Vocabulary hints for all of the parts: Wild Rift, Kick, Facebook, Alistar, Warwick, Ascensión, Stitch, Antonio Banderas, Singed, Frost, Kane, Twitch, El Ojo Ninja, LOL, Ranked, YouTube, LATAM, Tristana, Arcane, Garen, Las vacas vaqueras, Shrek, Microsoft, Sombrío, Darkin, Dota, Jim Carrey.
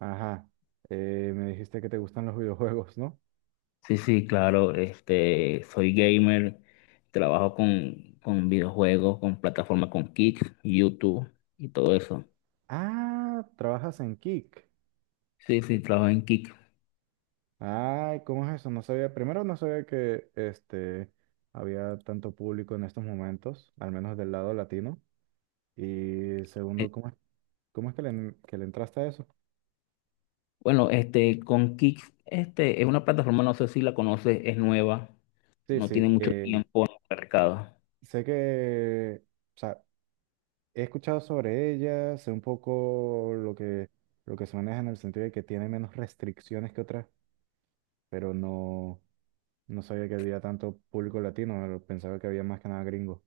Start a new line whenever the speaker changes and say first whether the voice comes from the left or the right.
right: Ajá. Me dijiste que te gustan los videojuegos, ¿no?
left: Sí, sí, claro, soy gamer, trabajo con videojuegos, con plataformas con Kick, YouTube y todo eso.
right: Ah, trabajas en Kick.
left: Sí, sí, trabajo en Kick.
right: Ay, ¿cómo es eso? No sabía, primero no sabía que había tanto público en estos momentos, al menos del lado latino. Y
left: Eh,
right: segundo, ¿cómo es que le entraste a eso?
left: Bueno, con Kick, es una plataforma, no sé si la conoces, es nueva,
right: Sí,
left: no tiene
right: sí,
left: mucho tiempo en el mercado.
right: sé que, o sea, he escuchado sobre ella, sé un poco lo que, se maneja en el sentido de que tiene menos restricciones que otras, pero no. No sabía que había tanto público latino, pero pensaba que había más que nada gringo.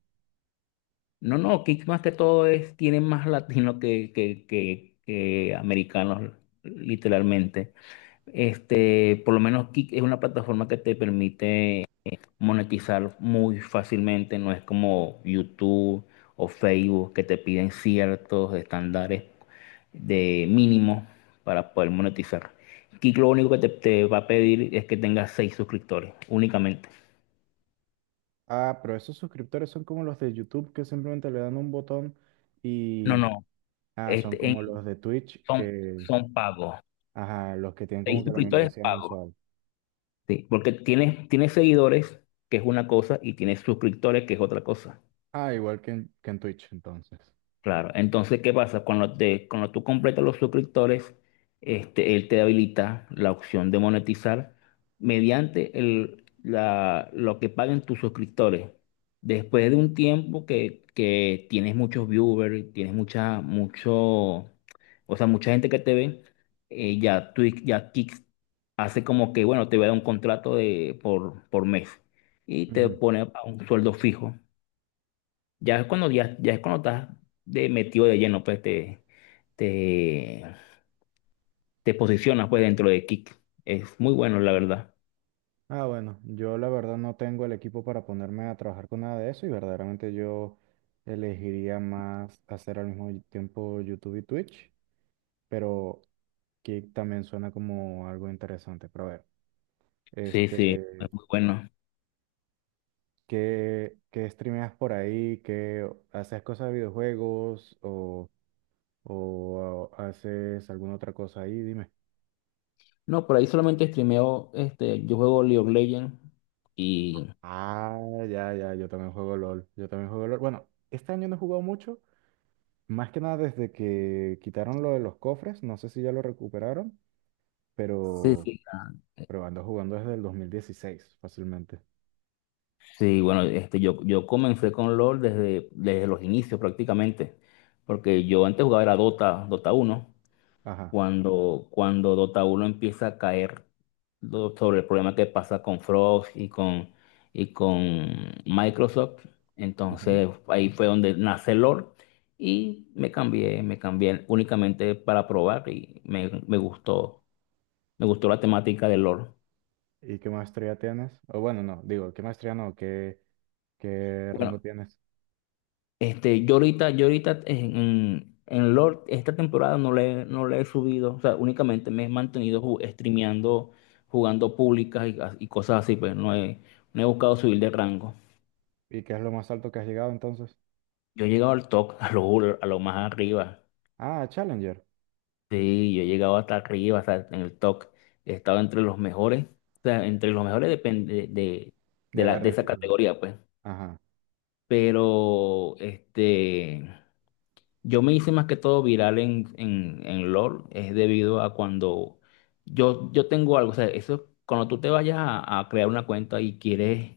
left: No, no, Kick más que todo es, tiene más latinos que americanos, literalmente. Por lo menos Kick es una plataforma que te permite monetizar muy fácilmente, no es como YouTube o Facebook que te piden ciertos estándares de mínimo para poder monetizar. Kik lo único que te va a pedir es que tengas seis suscriptores únicamente.
right: Ah, pero esos suscriptores son como los de YouTube que simplemente le dan un botón
left: No,
right: y.
left: no,
right: Ah, son
left: este, en-
right: como los de Twitch
left: son,
right: que.
left: son pagos.
right: Ajá, los que tienen
left: Seis
right: como que la
left: suscriptores
right: membresía
left: pagos.
right: mensual.
left: Sí, porque tienes seguidores, que es una cosa, y tienes suscriptores, que es otra cosa.
right: Ah, igual que en Twitch, entonces.
left: Claro, entonces, ¿qué pasa? Cuando tú completas los suscriptores, él te habilita la opción de monetizar mediante lo que paguen tus suscriptores. Después de un tiempo que tienes muchos viewers, tienes o sea, mucha gente que te ve, ya Twitch, ya Kick hace como que, bueno, te va a dar un contrato por mes y te
right: Ujú.
left: pone a un sueldo fijo. Ya es cuando estás de metido de lleno, pues te, te posicionas pues dentro de Kick. Es muy bueno, la verdad.
right: Ah, bueno, yo la verdad no tengo el equipo para ponerme a trabajar con nada de eso y verdaderamente yo elegiría más hacer al mismo tiempo YouTube y Twitch, pero que también suena como algo interesante. Pero a ver.
left: Sí, sí,
right: Este,
left: es muy bueno.
right: ¿Qué streameas por ahí? ¿Qué haces cosas de videojuegos o, haces alguna otra cosa ahí? Dime.
left: No, por ahí solamente streameo, yo juego League of Legends y.
right: Ah, ya, ya, yo también juego LOL. Yo también juego LOL. Bueno, este año no he jugado mucho, más que nada desde que quitaron lo de los cofres. No sé si ya lo recuperaron,
left: Sí,
right: pero,
left: sí, ah,
right: pero ando jugando desde el 2016, fácilmente.
left: sí, bueno, yo comencé con LoL desde los inicios prácticamente, porque yo antes jugaba era Dota uno,
right: Ajá.
left: cuando Dota uno empieza a caer sobre el problema que pasa con Frost y y con Microsoft.
right: Ujú.
left: Entonces ahí fue donde nace LOL y me cambié únicamente para probar y me gustó la temática de LOL.
right: ¿Y qué maestría tienes? O bueno, no, digo, ¿qué maestría no? ¿Qué rango
left: Bueno,
right: tienes?
left: Yo ahorita Lord, esta temporada no le he subido, o sea, únicamente me he mantenido streameando, jugando públicas y cosas así, pues no he buscado subir de rango.
right: ¿Y qué es lo más alto que has llegado entonces?
left: Yo he llegado al top, a lo más arriba.
right: Ah, Challenger,
left: Sí, yo he llegado hasta arriba, o sea, en el top. He estado entre los mejores, o sea, entre los mejores depende de, de,
right: de
left: la,
right: la
left: de esa
right: región.
left: categoría, pues.
right: Ajá.
left: Pero. Yo me hice más que todo viral en LOL, es debido a cuando yo tengo algo, o sea, eso, cuando tú te vayas a crear una cuenta y quieres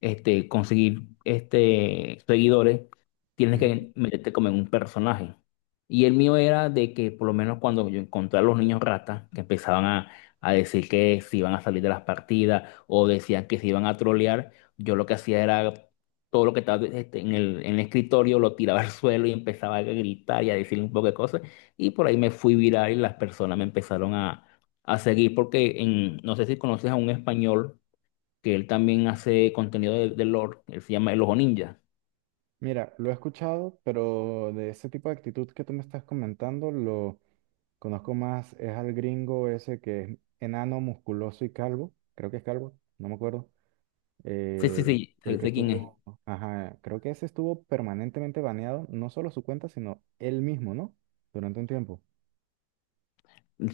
left: conseguir seguidores, tienes
right: Ujú.
left: que meterte como en un personaje. Y el mío era de que por lo menos cuando yo encontré a los niños ratas, que empezaban a decir que se iban a salir de las partidas o decían que se iban a trolear, yo lo que hacía era todo lo que estaba en el escritorio, lo tiraba al suelo y empezaba a gritar y a decir un poco de cosas. Y por ahí me fui viral y las personas me empezaron a seguir porque no sé si conoces a un español que él también hace contenido de lore. Él se llama El Ojo Ninja.
right: Mira, lo he escuchado, pero de ese tipo de actitud que tú me estás comentando, lo conozco más, es al gringo ese que es enano, musculoso y calvo, creo que es calvo, no me acuerdo.
left: Sí,
right: eh,
left: sí,
right: el
left: sí,
right: el
left: sé,
right: que
left: sé quién es.
right: estuvo, ajá, creo que ese estuvo permanentemente baneado, no solo su cuenta, sino él mismo, ¿no? Durante un tiempo.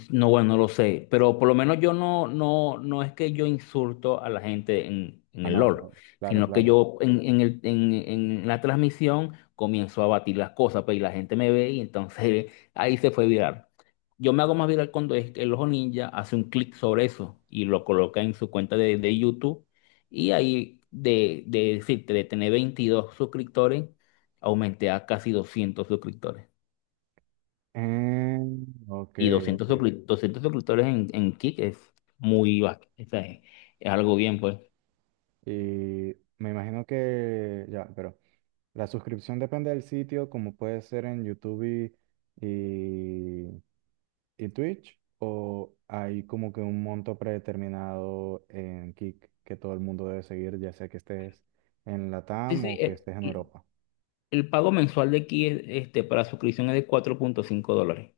left: No, bueno, no lo sé, pero por lo menos yo no es que yo insulto a la gente en
right: Ah,
left: el
right: no,
left: LOL,
right: claro, claro,
left: sino que
right: claro.
left: yo en la transmisión comienzo a batir las cosas, pues, y la gente me ve y entonces ahí se fue viral. Yo me hago más viral cuando es que el Ojo Ninja hace un clic sobre eso y lo coloca en su cuenta de YouTube y ahí de decirte, de tener 22 suscriptores, aumenté a casi 200 suscriptores.
right: Eh, ok,
left: Y
right: ok.
left: 200 suscriptores en Kick es muy bajo. O sea, es algo bien, pues.
right: Y me imagino que ya, pero la suscripción depende del sitio, como puede ser en YouTube y, y Twitch, o hay como que un monto predeterminado en Kick que todo el mundo debe seguir, ya sea que estés en
left: Sí,
right: LATAM
left: sí,
right: o que
left: el,
right: estés en
left: el-
right: Europa.
left: el pago mensual de Kick para suscripción es de 4,5 dólares.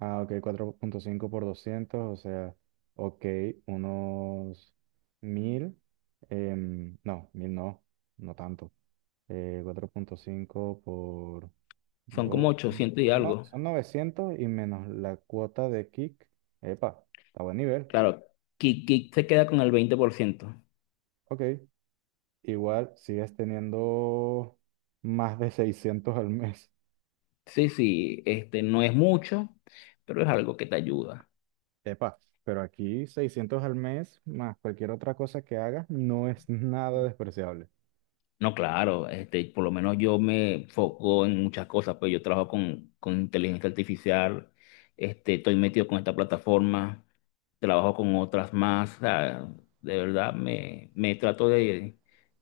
right: Ah, ok, 4,5 por 200, o sea, ok, unos 1000 no, 1000 no, no tanto, 4,5 por.
left: Son como
right: Dos, no.
left: 800 y
right: son no-
left: algo.
right: son 900 y menos la cuota de Kick. Epa, está a buen nivel.
left: Claro, Kick se queda con el 20%.
right: Ok. Igual sigues teniendo más de 600 al mes.
left: Sí, sí, no es mucho, pero es algo que te ayuda.
right: Epa, pero aquí 600 al mes más cualquier otra cosa que hagas no es nada despreciable.
left: No, claro, por lo menos yo me foco en muchas cosas, pues yo trabajo con inteligencia artificial, estoy metido con esta plataforma, trabajo con otras más, o sea, de verdad me trato de,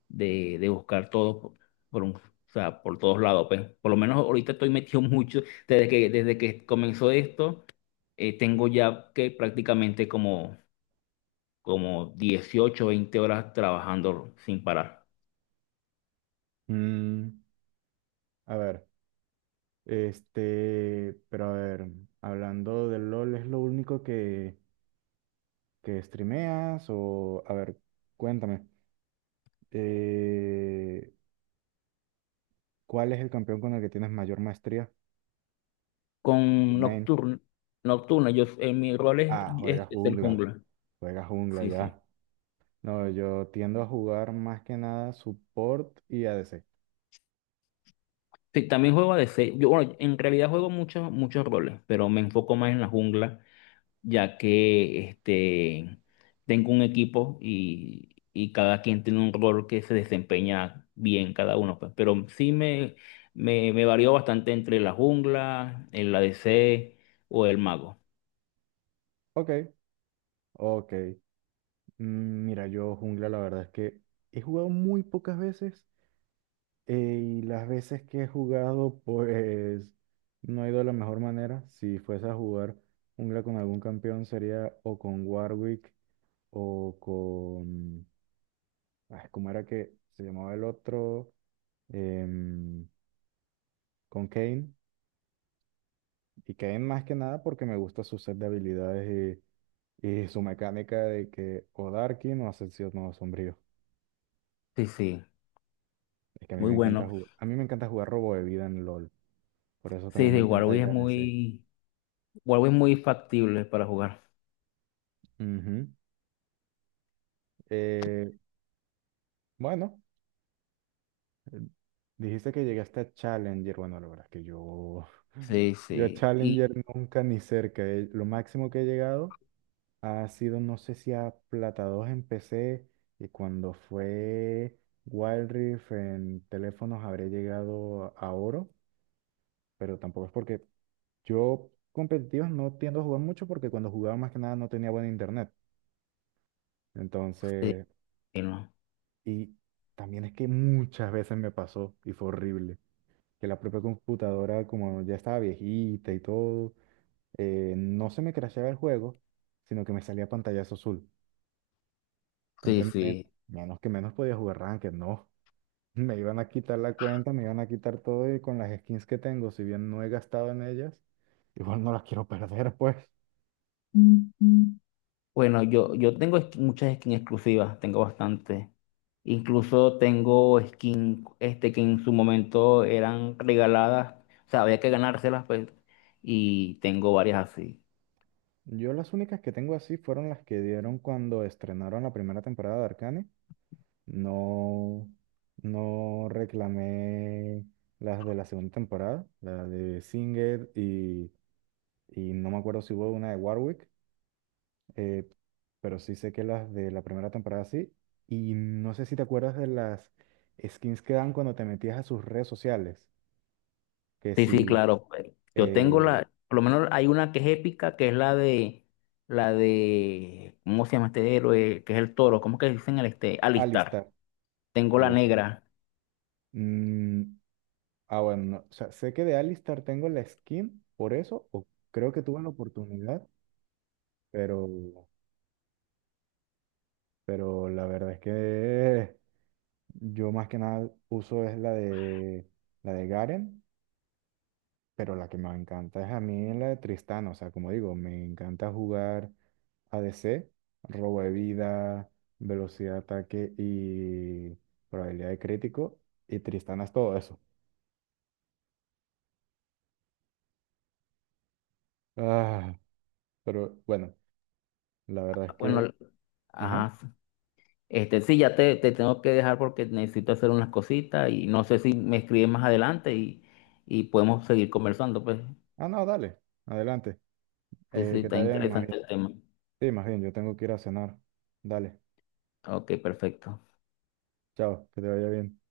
left: de, de buscar todo o sea, por todos lados, pues por lo menos ahorita estoy metido mucho, desde que comenzó esto, tengo ya que prácticamente como 18, 20 horas trabajando sin parar.
right: Mm, a ver, pero a ver, hablando del LOL, ¿es lo único que, streameas? O, a ver, cuéntame. Eh, ¿Cuál es el campeón con el que tienes mayor maestría?
left: Con
right: Main.
left: Nocturno. Nocturno, yo en mi rol es,
right: Ah, juega
left: es, el
right: jungla.
left: jungla.
right: Juega jungla
left: Sí, sí.
right: ya. No, yo tiendo a jugar más que nada support y ADC.
left: Sí, también juego de seis. Yo, bueno, en realidad juego muchos, muchos roles, pero me enfoco más en la jungla, ya que tengo un equipo y cada quien tiene un rol que se desempeña bien cada uno, pues. Pero sí me varió bastante entre la jungla, el ADC o el mago.
right: Ok, ok. Mira, yo jungla la verdad es que he jugado muy pocas veces eh, y las veces que he jugado pues no ha ido de la mejor manera. Si fuese a jugar jungla con algún campeón sería o con Warwick o con. Ah, ¿cómo era que se llamaba el otro? em, con Kane. Y Kane más que nada porque me gusta su set de habilidades y su mecánica de que o Darkin o Ascensión no Sombrío.
left: Sí, sí,
right: Es que a mí
left: muy
right: me encanta
left: bueno.
right: jugar, a mí me encanta jugar robo de vida en LOL. Por eso
left: Sí,
right: también me
left: de
right: encanta ir a DC.
left: Warwick es muy factible para jugar.
right: Ujú. Eh, bueno, eh, dijiste que llegaste a Challenger. Bueno, la verdad es que yo,
left: Sí,
right: a
left: sí.
right: Challenger
left: Y
right: nunca ni cerca. Lo máximo que he llegado ha sido, no sé si a Plata 2 en PC y cuando fue Wild Rift en teléfonos habré llegado a oro, pero tampoco es porque yo competitivos no tiendo a jugar mucho porque cuando jugaba más que nada no tenía buen internet.
left: sí,
right: Entonces,
left: y no.
right: y también es que muchas veces me pasó y fue horrible, que la propia computadora como ya estaba viejita y todo, no se me crasheaba el juego, sino que me salía pantallazo azul.
left: Sí,
right: Entonces, men-
left: sí.
right: menos que menos podía jugar Ranked, no. Me iban a quitar la cuenta, me iban a quitar todo y con las skins que tengo, si bien no he gastado en ellas, igual no las quiero perder, pues.
left: Ujú. Bueno, yo tengo muchas skins exclusivas, tengo bastante. Incluso tengo skins que en su momento eran regaladas, o sea, había que ganárselas, pues, y tengo varias así.
right: Yo las únicas que tengo así fueron las que dieron cuando estrenaron la primera temporada de Arcane. No, no reclamé las de la segunda temporada, la de Singed y no me acuerdo si hubo una de Warwick. eh, pero sí sé que las de la primera temporada sí. Y no sé si te acuerdas de las skins que dan cuando te metías a sus redes sociales. Que
left: Sí, sí,
right: si
left: claro, pues. Yo tengo
right: eh,
left: la, por lo menos hay una que es épica, que es ¿cómo se llama este héroe? Que es el toro, ¿cómo que dicen el este? Alistar.
right: Alistar,
left: Tengo la
right: Alistar.
left: negra.
right: Mm, ah, bueno, no, o sea, sé que de Alistar tengo la skin por eso, o creo que tuve la oportunidad, pero, la verdad es que yo más que nada uso es la de Garen. Pero la que me encanta es a mí la de Tristán, o sea, como digo, me encanta jugar ADC, robo de vida, velocidad de ataque y probabilidad de crítico, y Tristana es todo eso. Ah, pero bueno, la verdad es que.
left: Bueno,
right: Ajá.
left: ajá. Sí, ya te tengo que dejar porque necesito hacer unas cositas y no sé si me escribes más adelante y podemos seguir conversando, pues.
right: Ah, no, dale, adelante.
left: Sí, sí,
right: Que
left: está
right: te vaya más
left: interesante
right: bien.
left: el tema.
right: Sí, más bien, yo tengo que ir a cenar. Dale,
left: Ok, perfecto.
right: chao, que te vaya bien.